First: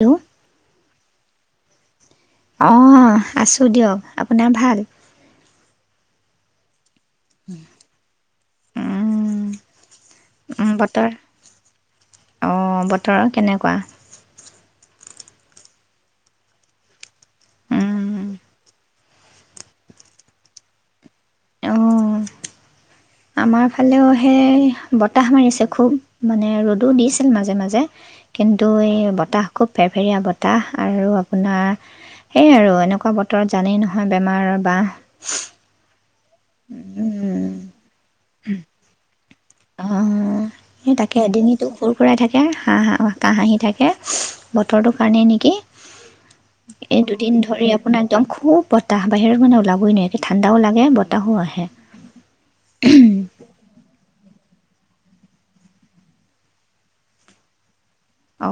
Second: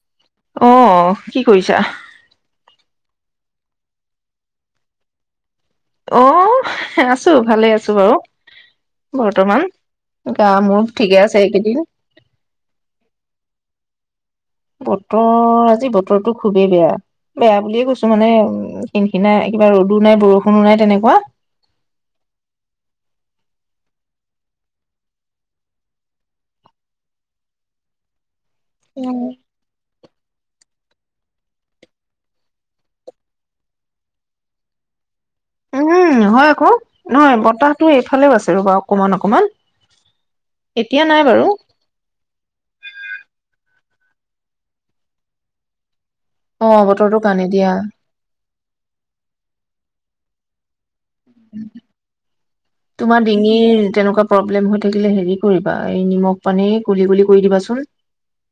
Hello অহ কি কৰিছা অ' আছোঁ দিয়ক আপোনাৰ ভাল অ আছো ভালে আছো বাৰু উম, বৰ্তমান গা মোৰ বতৰ ঠিকে আছে এইকেইদিন। অঁ বতৰ কেনেকোৱা বতৰ আজি বতৰটো খুবেই বেয়া বেয়া বুলিয়ে কৈছো উম, মানে উম খিনখিনাই কিবা ৰ'দো নাই বৰষুণো নাই তেনেকোৱা অ' আমাৰ ফালেও সেই বতাহ মাৰিছে খুব মানে ৰ'দো দিছিল মাজে মাজে কিন্তু এই উম। বতাহ খুব ফেৰ ফেৰীয়া বতাহ আৰু আপোনাৰ সেই আৰু এনেকোৱা বতৰত জানেই নহয় বেমাৰৰ বাহ উম হয় আকৌ নহয় উম, বতাহতো এইফালেও আছে ৰ'বা অকমান অকমান অ এতিয়া তাকে নাই বাৰু এদিনো সুৰ খুৰাই থাকে হাঁহ হ হাঁ হাঁহি থাকে বতৰটোৰ কাৰণে নেকি অ', এই বতৰটো দুদিন কাৰণে ধৰি দিয়া। আপোনাৰ একদম খুব বতাহ বাহিৰত মানে ওলাব গই নাক ঠাণ্াওাগে ব তোমাৰ ডিঙিৰ তেনেকুৱা প্ৰব্লেম হৈ থাকিলে হেৰি কৰিবা এই নিমখ পানেই গুলিি গুলি কৰি দিবাচোন অ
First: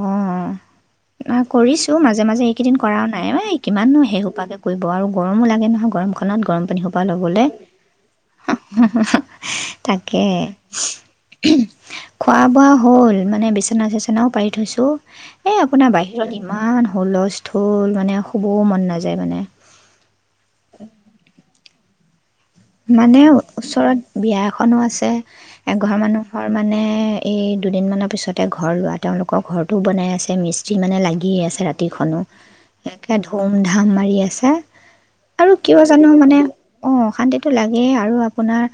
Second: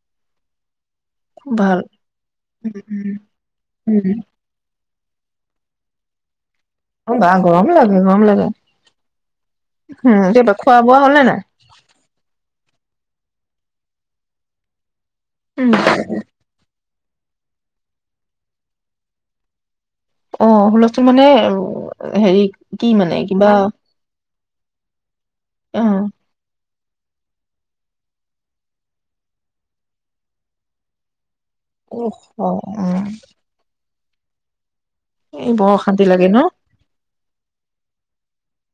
ভাল কৰিছো মাজে মাজে এইকেইদিন কৰাও নাই এই কিমানো উম, শেসোপাকে কৰিব আৰু গৰমো লাগে নহয় গৰম অকণত গৰম পান সোপা গা লবলে গৰম লাগে গৰম লাগে। উম, তাকে এতিয়া খোৱা বোৱা হ'ল নে নাই? খোৱা বোৱা হ'ল মানে বিচনা চেচনাও পাৰি আঠছো এ উম। আপোনাৰ বাহিৰত ইমান হুলস্থূুল মানে খুবও মন নাযায় মানে অ হুলচোন মানে হেৰি কি মানে কিবা ওচৰত বিয়া এখনো আছে এঘৰ অ', মানুহৰ মানে মানে এই দুদিনমানানৰ পিছতে ঘৰ লোৱা তেওঁলোকৰ ঘৰতটো বনাই আছে মিস্ত্ৰী মানে লাগিয় আছে ে অ', অ', ৰাতিখননো একে ধুম ধাম মাৰি ওৰিিয়াছা এই আৰু বৰ কিয় অশান্তি জানো লাগে মানে ন? অ শান্তিত লে আৰু আপোনাৰ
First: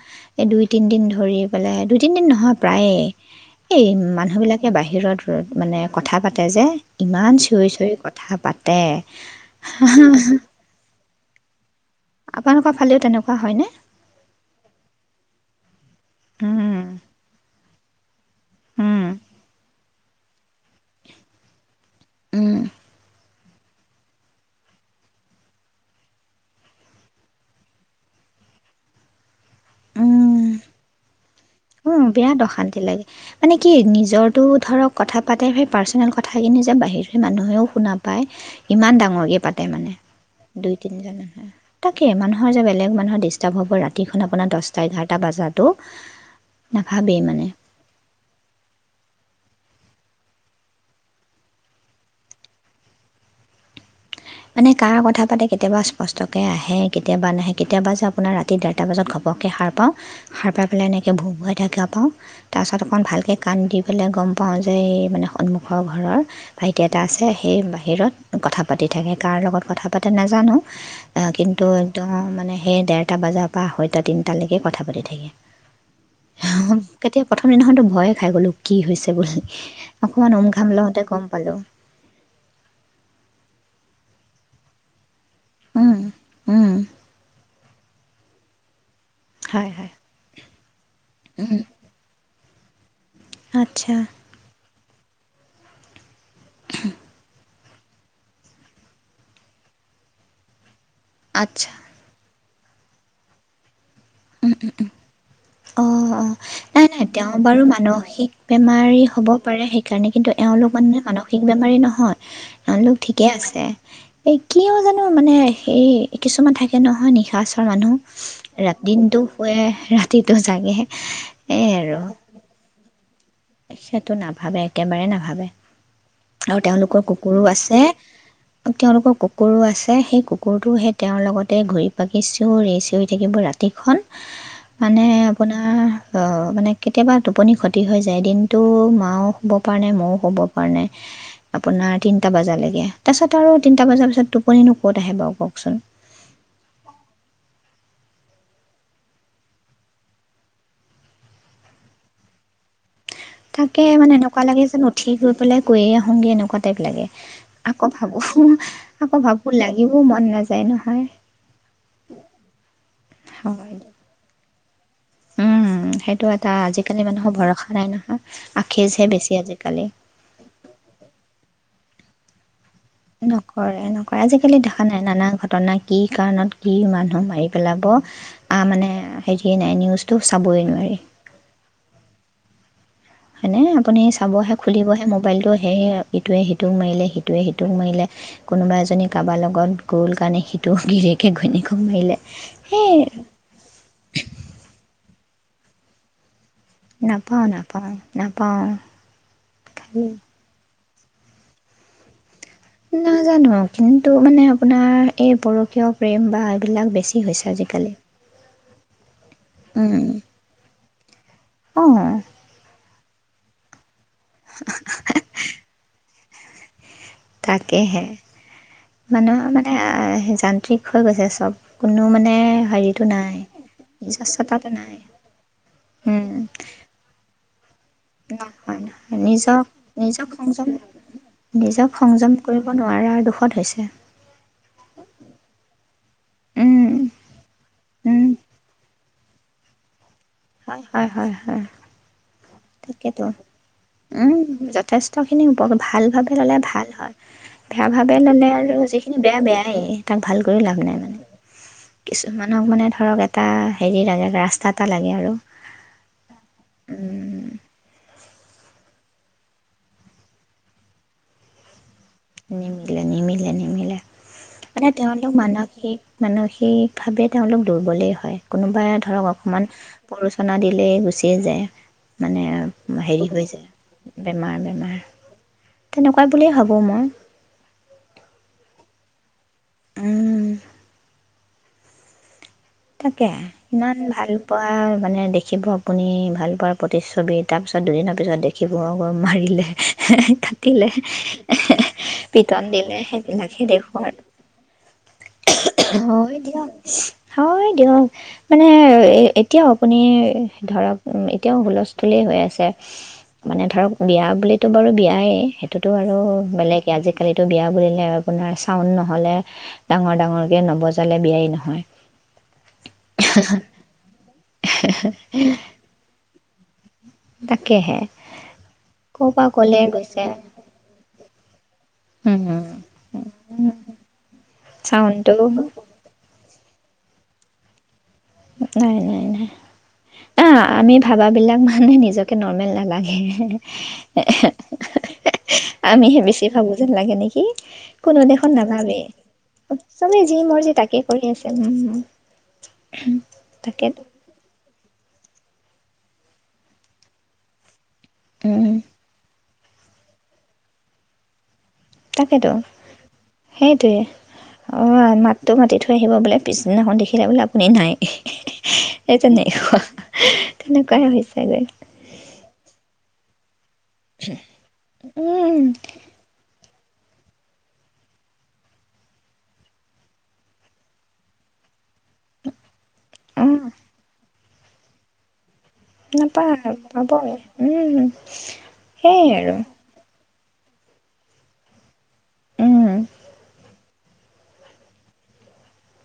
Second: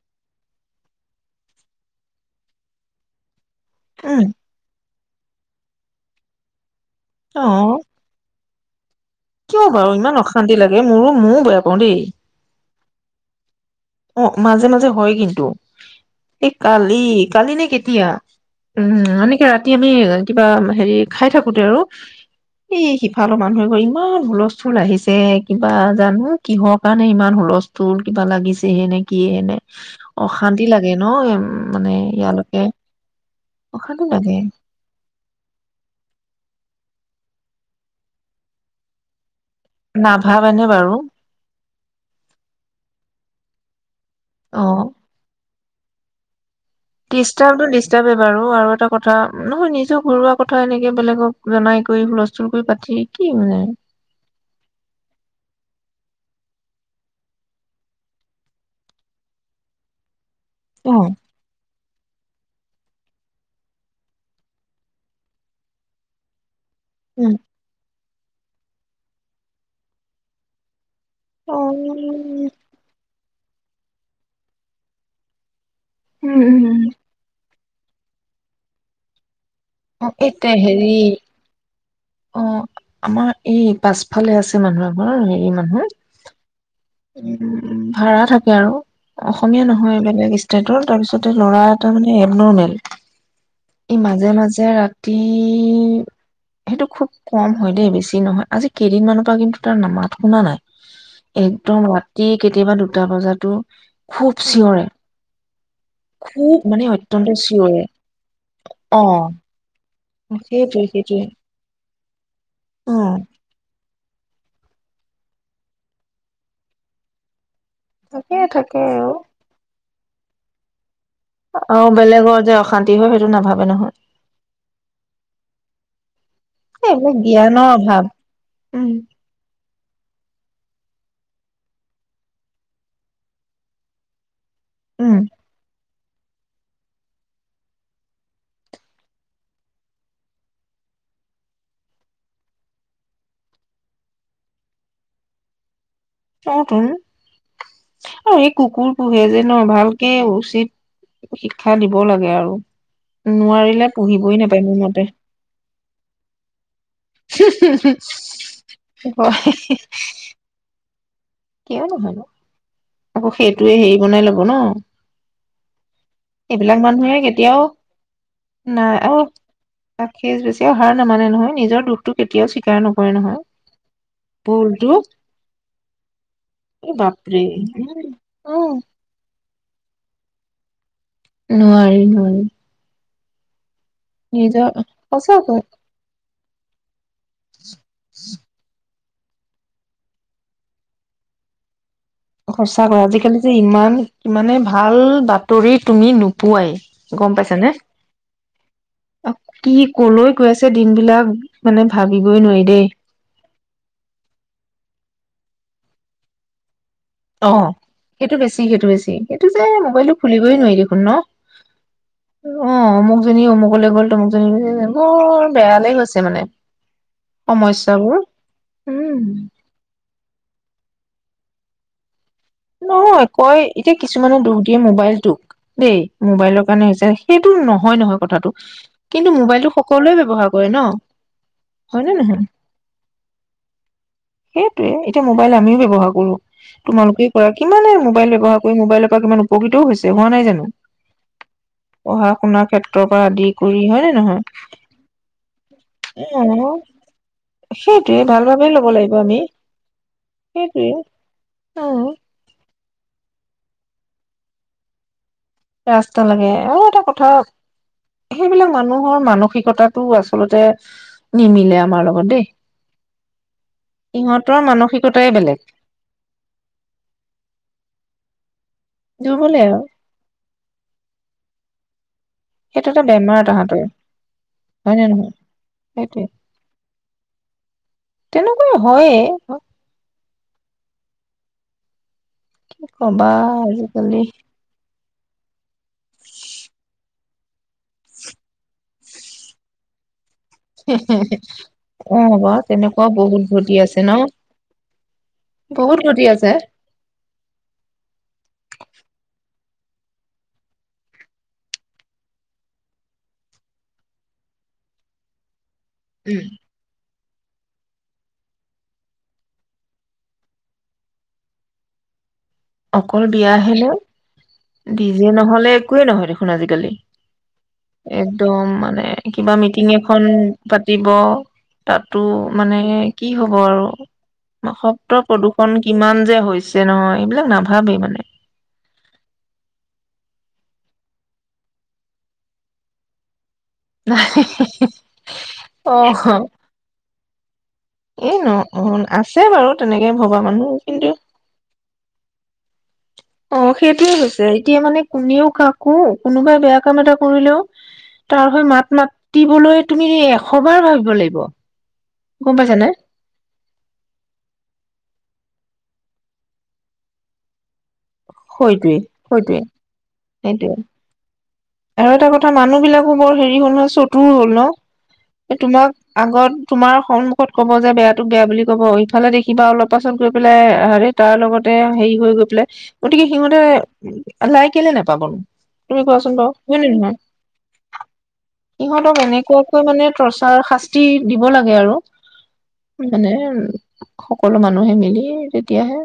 এ দুই তিন দিন ধৰি পেললে দুই তিন দিন নহয় প্ৰায়ে এই উম, মানুহ বিলাকে বাহিৰত মানে কথা পাতে যে ইমান চিঞৰি অ', চিঞৰি কথা পাতোঁ অ কিয় বাৰু ইমান অশান্তি লাগে মোৰো মোৰ ব কৰি খালেও তেনেকুৱা হয়নে অ মাজে মাজে হয় কিন্তু এই উম কালি কালি নে কেতি এতিয়াা উম এনেকে ৰাতি আমি বা হেৰি খাই থাকোতে আৰু উম এইি ফালৰ মানুহে গৈ ইমান হুলস্থুল আহিছে কিবা জানো কিহৰ কাৰণে ইমান হুলস্থুল কিবা লাগিছে হে নে কিহে নে উম অশান্তি লাগে ন মানে উম, বিৰাট ইয়ালৈকে অশান্তি লাগে। মানে কি অশান্তি লাগে নিজৰটো ধৰক কথা পাতে, সেই পাৰ্চনেল কথা কিনি যে বাহিৰত মানুহেও শুনা পায়, ইমান ডাঙৰকে পাত তে মানে, নাভাবেনে দুই, বাৰু তিনজন মানুহে, তাকেই মানুহৰ যে বেলেগ মানুহৰ ডিষ্টাৰ্ব হ'ব [inaudible] টিখন আপোনাৰ অ দছটা, এঘাৰটা বাজাত ত' ডিষ্টাৰ্বটো, ডিষ্টাৰ্বে বাৰু আৰু এটা কথ ধৰা, নহয় নিজৰ ঘৰুৱা কথা এনেকে বেলেগক, জনাই কৰি হুলস্থুল কৰি পাতি, কি মানে? মানে কাৰ কথা পাতে, কেতিয়াবা স্পষ্টকৈ আহে, কেতিয়াবা নাহে। কেতিয়াবা যে আপোনাৰ ৰাতি ডেৰটা বজাত ঘপহকে সাৰ পাওঁ। সাৰ পাই পেলায়, অ এনেকে উম ভো-ভোৱাই থাকা পাওঁ, তাপাছত অকণ ভালকে কাণ দি পেলাই গম পাওঁ যে, এই, মানে সন্মুখৰ ঘৰৰ ভাইটি এটা আছে, সেই বাহিৰত কথা পাতি। থাকে, কাৰ লগত কথা পাতে নাজানোঁ। আ, অ উম কিন্তু একদম মানে সেই ডেৰ এটা বজাৰ পৰা আঢ়ৈটা, তিনিটালেকে কথা পাতি থাকে। উম, উম, উম। সেইদিনাসনটো ভয়ে খাই গ'লো, কি হৈছে বুল অ অকমান এইতে উম-ঘাম হেৰি লওঁতে গ'ম পালোঁ। অ', আমাৰ এই, পাছফালে আছে মানুহ এঘৰ, হে কি মানুহ। উম, ভাৰা থাকে আৰু। অসমীয়া হয় হয় নহয় বেলেগ ষ্টেটৰ। তাৰপিছতে ল'ৰা এটা মানে এ নৰ্মেল। আচ্ছা ই মাজে, মাজে ৰা এই সেইটো খুব কম হয় দেই, বেছি নহয়। আজি কেইদিনমানৰ পৰা কিন্তু তাৰ না মাত শুনা নাই। আচ্ছা। একদম ৰাতি কেতিয়াবা দুটা বজাতো খুব ও, চিঞৰে ও, ও। অ', অ', খুব মানে নাই, নাই অত্যন্ত তেওঁ বাৰু চিঞৰে মানসিক বেমাৰী অ হ'ব পাৰে, সেই [unintelligible] কাৰণে কিন্তু এওঁলোক সেইটোৱে মানে সেইটোৱে মানসিক বেমাৰী নহয়। অ এওঁলোক ঠিকেই আছে। এ কিয় জানো মানে হে কিছুমান থাকে নহয় নিশা মানুহ থাকে ৰা থাকে দিনটো শুৱে ৰাতিত টোহ জাগে। এই অ', আৰু বেলেগৰ যে অশান্তি [unintelligible] নহয় সেইটো নাভাবে, একেবাৰে নাভাবে আৰু এই তেওঁলোকৰ এইবিলাক কুকুৰো জ্ঞানৰ আছে অভাৱ উম তেওঁলোকৰ কুকুৰো আছে সেই কুকুৰটো সেই তেওঁৰ লগতে ঘূৰি পাকি চিঞৰি-চিঞৰি থাকিব ৰাতিখন। মানে উম আপোনাৰ অ', মানে কেতিয়াবা টোপনি ক্ষতি হয় যায়। যে দিনটো মাও শুব পৰা নাই, মইও শুব পৰা নাই, আপোনাৰ তিনটা বজালৈকে। তাৰপিছত আৰু তিনটা বজাৰ পিছত টোপনিনো ক'ত আহে বাৰু কওকচোন? অতুন আৰু সেই কুকুৰ পোহে যে ন ভালকে উচিত শিক্ষা দিব লাগে আৰু। তাকে নোৱাৰিলে মানে পুহিবই এনেকুৱা নাপায় লাগে মোৰ যেন মতে উঠি গৈ পেলাই কৈয়ে আহোগে, এনেকুৱা টাইপ লাগে। আকৌ ভাবো সু- আকৌ ভাবো হয় লাগিবও মন নাযায় নহয়। কিয় নহয় ন, আকৌ সেইটয়ে হয় হেৰি বনাই লব ন? উম, সেইটো এটা এইবিলাক আজিকালি মানুহে মানুহৰ কেতিয়াও ভৰসা নাই নহয় নাই আখেজহে আৰু বেছি আজিকালি খেজ বেছি হাৰ নামানে নহয়। নিজৰ দুখ তটো কেতিয়া নকৰে-নকৰে আজিকালি দেখা ভুলটো নাই-নানা ঘটনা কি কাম? ত কি এই মানুহ বাপৰে মাৰি পেলাব অ আহ মানে স সয়ে নাই নিউজটো চাবই নোৱাৰি। নোৱাৰি-নোৱাৰি। হয়নে? আপুনি চাবহে খুলিবহে মোবাইলটো সঁচাকৈ হেৰি ইটোৱে-সিটোক মাৰিলে সিটো টোৱে-সিটোত মাৰিলে কোনোবা এজনী কাৰোবাৰ লগত গ'ল কাৰণে সিটো গিৰেকে ঘৈণীয়েকক মাৰিলে। সেই সঁচাকৈ আজিকালি যে ইমান মানে ভাল ব বঁতৰি তুমি পোৱাই, গম নাপাওঁ পাইছ নে? নাপাওঁ নাপাওঁ অ', কি খালি কলৈ গৈ আছ দিন বিলাক মানে ভাবি নাজানো। কিন্তু মানে আপোনাৰ এই পৰকীয় প্ৰেম বা এইবিলাক বেছি বেছি হৈছে আজিকালি। যি সেইটো বেছি। তটো যে মোবাইলটো খুলিবৈ নোৱাৰি শূন্য অ অ অমুকজনী অমুকলৈ গ'ল মোৰ বেয় লে গৈছে মানে তাকেহে সমস্যাবোৰ উম মানুহৰ মানে আহ যান্ত্ৰিক হৈ গৈছে চব কোনো মানে হেৰিটো নহয় নাই কয় এতিয়া কিছুমানে দুখ নিজস্বতাটো দিয়ে নাই মোবাইলটোক দেই উম, মোবাইলৰ কাৰণে হৈছে সেই হয় নহয় কথাটো নহয় কিন্তু নিজক মোবাইলতটো সকলোৱে নিজক ব্যৱহাৰ কৰে সংযম ন নিজক হয় ন সংযম নহয় কৰিব নোৱাৰাৰ দুখত হৈছে সেইটয়ে এতিয়া মোবাইল আমিও ব্য্ৱহাৰ কৰো উম, তোমালোকে কিমানে মোবাইল উম, ব্যৱহাৰ কৰি মোবাইলত কিমান উপকৃতও হৈছে হোৱা নাই জানো হয় হয় হয় পঢ়া শুনাৰ ক্ষেত্ৰৰ পৰা তাকেতো আদি কৰি হয় নে নহয় উম যথেষ্ট খিনি উপকাৰ ভাল ভাবেে ললে অ ভাল হয় বেয়া ভাবেে সেইটোৱে ভাল ললে ভাবে আৰু ল'ব লাগিব যিখিনি আমি বেয়া বেয়াই তাক ভাল কৰি লাভ সেইটোৱে নাই মানে অ কিছুমান আপনাক মানে ধৰক এটা হেৰি লাগে ৰাস্তা এটা লাগে আৰু ৰাস্তা লাগে অ এটা কথা উম, সেইবিলাক মানুহৰ মানসিকতাটো আচলতে নিমিলে আমাৰ লগত দেই নিমিলে নিমিলে নিমিলে ইহঁতৰ এ মানসিকতাই তেওঁলোক বেলেগ মানসিক মানসিক ভাৱে তেওঁলোক দুৰ্বলেই হয় কোনোবাই ধৰক দুৰ্বলে অকমান আৰু পৰোচনা দিলেই গুচি যায় মানে সেইটো এটা হেৰি বেমাৰ হৈ তাহাঁতৰ যায় বেমাৰ বেমাৰ হয় নে নহয় সেইটোৱে তেনেকুৱা বুলিয়ে ভাবোঁ মই তেনেকুৱা হয়ে উম কি তাকে কবা ইমান আজিকালি ভাল পোৱা মানে দেখিব আপুনি ভাল পোৱা প্ৰতিচ্ছবিিত তাৰপিছত দুদিনৰ পিছত দেখিব পকৈ মাৰিলে কাটিলে অ বা পিটন দিলে তেনেকুৱাও বহুত সেইবিলাকে ঘটি আছে দেখো ন আৰু বহুত ঘটি হয় আছে দিয়ক হয় দিয়ক মানে এতিয়াও আপুনি ধৰক এতিয়াও হুলস্থুলেই হৈ আছে মানে ধৰক বিয়া বুলিতো বাৰু বিয়ায় টোতো আৰু উম বেলেগ আজিকালি আকালিতো বিয়া বুলিলে আপোনাৰ চাউণ্ড নহ'লে ডাঙৰ ডাঙৰকে নবজালে বিয়াই নহয় অকল বিয়াহেলে ডিজে নহলে একোৱেই নহয় দেখ দে আজিকালি তাকেহে একদম মানে ক'ৰ পৰা কিবা ক'লে মিটিং এখন গৈছে পাতিব তাতো উম, উম। মানে কি হব আৰু শব্দ চাউণ্ডটো প্ৰদূৰ্ষন কিমান যে হৈছে যেন এইবিলাক নাভাবেই মানে। নাই, নাই, নাই, এ আমি ভাবা বিলাক মানে নিজকে নৰ্মেল নালাগে। হে হে হে হে আমিহে অ বেছি ভাবো যেন লাগে নেকি, কোনো এই ন দেখোন অ নাভাবেই, আছে বাৰু তেনেকে চবেই যি ভবা মানুহ মৰজি তাকে কিন্তু কৰি আছে, উম অ, তাকেতো সেইটোয়ে হৈছে। এতিয়া মানে কোনেও কাকো, কোনোবাই বেয়া কাম এটা কৰিলেও তাৰ হৈ উম মাত মাত তিবলৈ তুমি এশ বাৰ ভাবিব লাগিব। তাকেতো গম পাইছা নে সেইটোৱে অ', মাত তো মাতি থৈ আহিব বোলে, পিছদিনাখন দেখিলে বোলে আপুনি নাই। হে হে হে হয়টোৱে সেই হয়টোৱে তেনেকোৱা, সেইটোৱে তেনেকোৱাই হৈছেগৈ। আৰু এটা কথা মানুহ বিলাকো বৰ হেৰি হ'ল নহয় চতুৰ হ'ল ন, এ উম তোমাক আগত তোমাৰ সন্মুখত কব যে বেয়াটোক বেয়া বুলি কব ইফালে দেখিবা অলপ পাছত গৈ পেলাই হেৰি তাৰ লগতে হেৰি হৈ গৈ পেলাই গতিকে অ সিহঁতে লাই কেলে নাপাবনো? তুমি কোৱাচোন বাৰু নাপায় হয় নে নহয় পাবই, উম সেয়েই আৰু চৰ্চাৰ শাস্তি দিব লাগে আৰু উম মানে সকলো মানুহে মিলি তেতিয়াহে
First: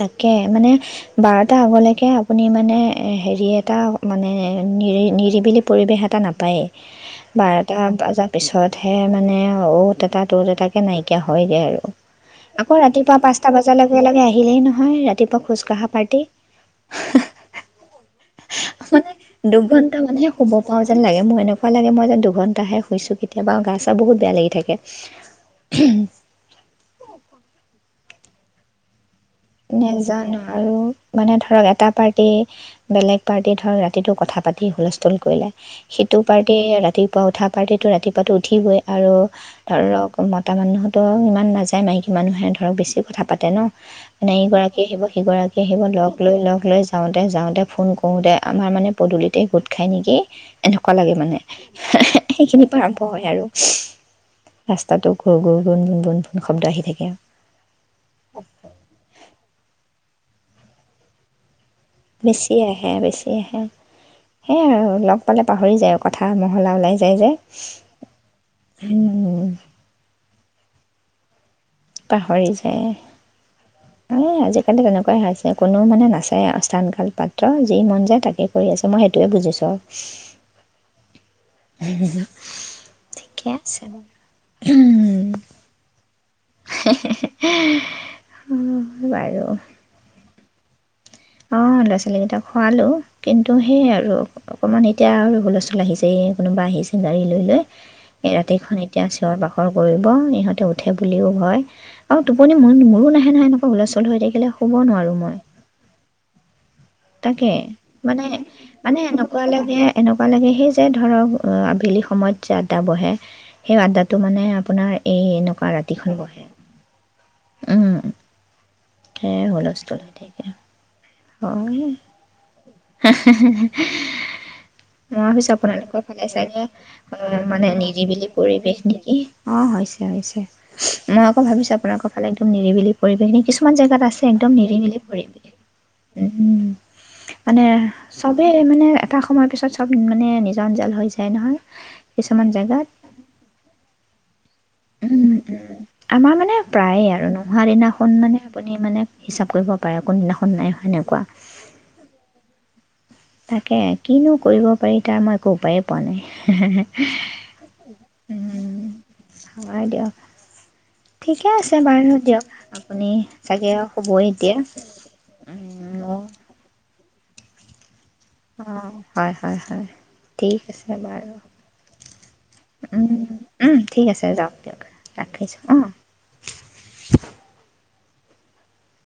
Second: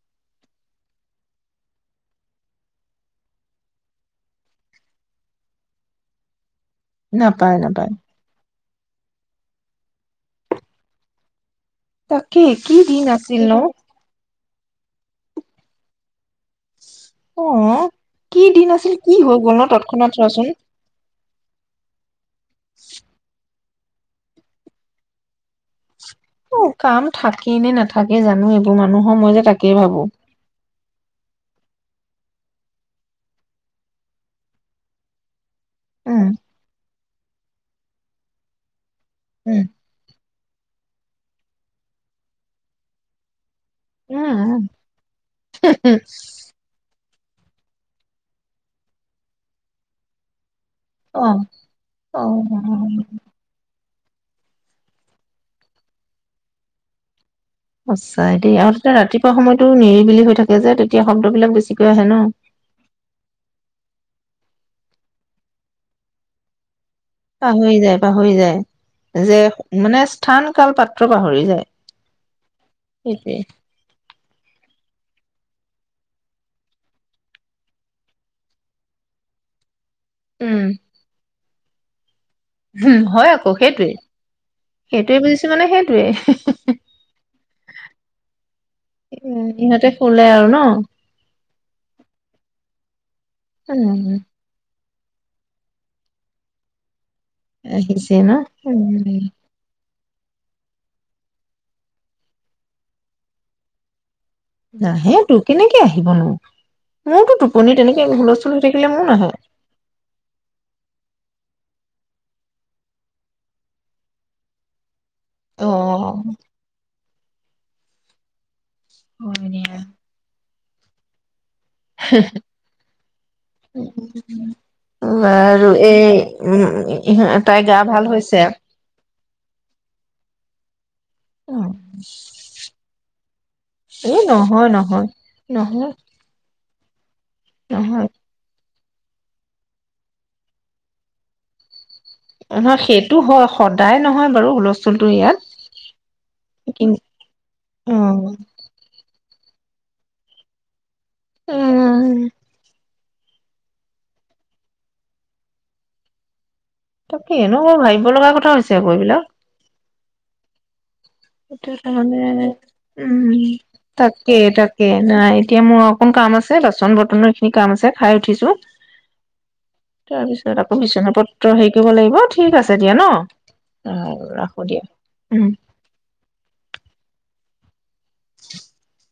তাকে মানে বাৰটা আগলৈকে আপুনি মানে হেৰি এটা মানে নিৰি, নিৰিবিলি পৰিৱেশ এটা নাপায়েই। নাপায় বাৰটা নাপায় বাজাৰ পিছত উঠে মানে, অ'ত এটা ত'ত এটাকে নাইকিয়া হয়গে আৰু তাকে আকৌ কি দিন ৰাতিপুৱা পাঁচটা আছিল ন বজা লগে-লগে আহি দিলেই নহয়, ৰাতিপুৱা খোজ কঢ়া পাৰ্টি হুহ অ কি দিন হু আছিল কি হৈ মানে গ'ল ন দুঘন্টা তৎক্ষণাত মানহে চোৱাচোন শুব পাও যেন লাগে, মোৰ এনেকোৱা লাগে মই যেন দুঘন্টাহে শুইছো, কেতিয়াবা গাছ বহুত বেয়া লাগি থাকে। অও, কাম থাকেই নে, নাথাকে জানো এইবোৰ মানুহ নেজানো আৰু মানে ধৰক এটা পাৰ্টি তি বেলেগ পাৰ্টি ধৰক ৰাতিটো কথা পাতি হুলস্থুল কৰিলে সেইটো উম পাৰ্টি ৰাতি পোৱা উঠা পাৰ্টিটো ৰাতিপুৱাটো উঠিবই। আৰু উম ধৰক মতা মানুহত ত ইমান নাযায় মাহকী মানুহে ধৰক বেছি কথা পাতে ন উম নাইীগৰাকী আহিব সিগৰাকী আহিব লগ লৈ লগ লৈ যাও ততে যাওঁতে ফোন কৰোতে আমাৰ মানে পদূলিতে গোট খাই নেকি এনেকুৱা লাগে অ মানে অ সেইখিনিৰ পৰা আৰম্ভ হয় আৰু ৰাস্তাতো গ গুৰ গণভোন গণভোন শব্দ আহি থাকে আৰু অছ দে আ ৰাি সময়তো নিৰিবিলি হৈ থাকে যেতিয়া শবদবিলাক বেছি বেছিয়ে আহে বেছিয়ে আহে সেয়াই আৰু লগ পালে পাহৰি যায় আৰু কথা মহলা ওলাইায় পাহৰি যায় পাহৰি যায় যে মানে স্থান কাল পাত্ৰ পাহৰি যায় পাহৰি সেইটোৱে যায় এ আজিকালি তেনেকা ক কোনো মানে নাচে স্থান কাল পাত্ৰ যি মন যায় তাকে কৰি আছে মই সেইটোৱে বুজিছোঁ আৰু উম হু হু হু [unintelligible] উ হয় আকৌ সেইটোৱে সেইটোৱে বুজিছো মানে সেইটোৱে অ বাৰু উম ইহঁতে শুলে আৰু ন অ ল'ৰা ছোৱালী কেইটাক খোৱালো কিন্তু সেয় আৰু উম অকণমান এতিয়া আৰু হুলস্থুল আহিছে কোনোবা আহিছে গাড়ী লৈ লৈ আহিছে ন ৰাতিখন এতিয়া উম চিঞৰ বাখৰ কৰিব ইহঁতে উঠে বুলিও হয় আৰু টোপনি ম মোৰো নাহে নহয় এনেকুৱা হলচল হৈ থাকে নাহে তোৰ কেনেকে আহিবনো মোৰতো তাকে টোপনি তেনেকে মানে হুলস্থুল হৈ থাকিলে মানে মোৰ নাহে এনেকুৱা লাগে এনেকুৱা লাগে সেই যে ধৰক আবেলি সময়ত যে আদ্ডা বহে সেই আ্ডাটো মানে আপোনাৰ এই এনেকুৱা অ ৰাতিখন বহে উম হে হয় হলচ দিয়া তল থাকে হয় মই ভাবিছো বাৰু আপোনালোকৰ এই ফালে চাইে অ উম তাই মানে গা ভাল নিৰিবিলি হৈছে পৰিৱেশ নেকি অ হৈছে হৈছে মই আকৌ অ ভাবিছো আপোনালোকৰ ফালে একদম নিৰিমিলি পৰিৱেশ নে কিছুমান জেগাত এই আছে একদম নহয় নিৰিমিলি নহয় পৰিৱেশ নহয় উম মানে নহয় চবেই মানে এটা সময়ৰ পিছত চব মানে নিজৰ- নিজৰ হৈ যায় নহয়। কিছুমান নহয় জেগাত সেইটো হয়, সদায় নহয়। বাৰু হুলস্থুলটো উম ইয়াত -উম আমাৰ মানে কি প্ৰায়ে আৰু নোহোৱা অ দিনাখন মানে আপুনি মানে হিচাপ কৰিব, পাৰে একোন দিনাখন নাই হয় নাই? কোৱা। উম তাকে কিনো কৰিব পাৰি তাৰ মই একো উপায়ে পোৱা নাই। তাকে ন, ভাবিব লগা কথা হৈছে উম, আকৌ এইবিলাক, হয় দিয়ক ঠিকে এটোয়ে আছে তাৰ বাৰু মানে দিয়ক আপুনি উম', চাগে শুবই তাকে- এতিয়া। তাকে নাই এতিয়া মোৰ উম, অকণ অ', কাম আছে বাচন - বৰ্তন, আৰু এইখিন কাম আছে। খাই উঠিছো অ', হয়, হয়, হয়। ঠিক তাৰপিছত আকৌ আছে বিচনা বাৰু পত্ৰ হেৰি কৰিব লাগিব ঠিক আছে দিয়া ন উম, উম, ঠিক আছে ', যাওক ৰাখো দিয়ক দিয়া। উম', ৰাখিছোঁ [inaudible] [inaudible]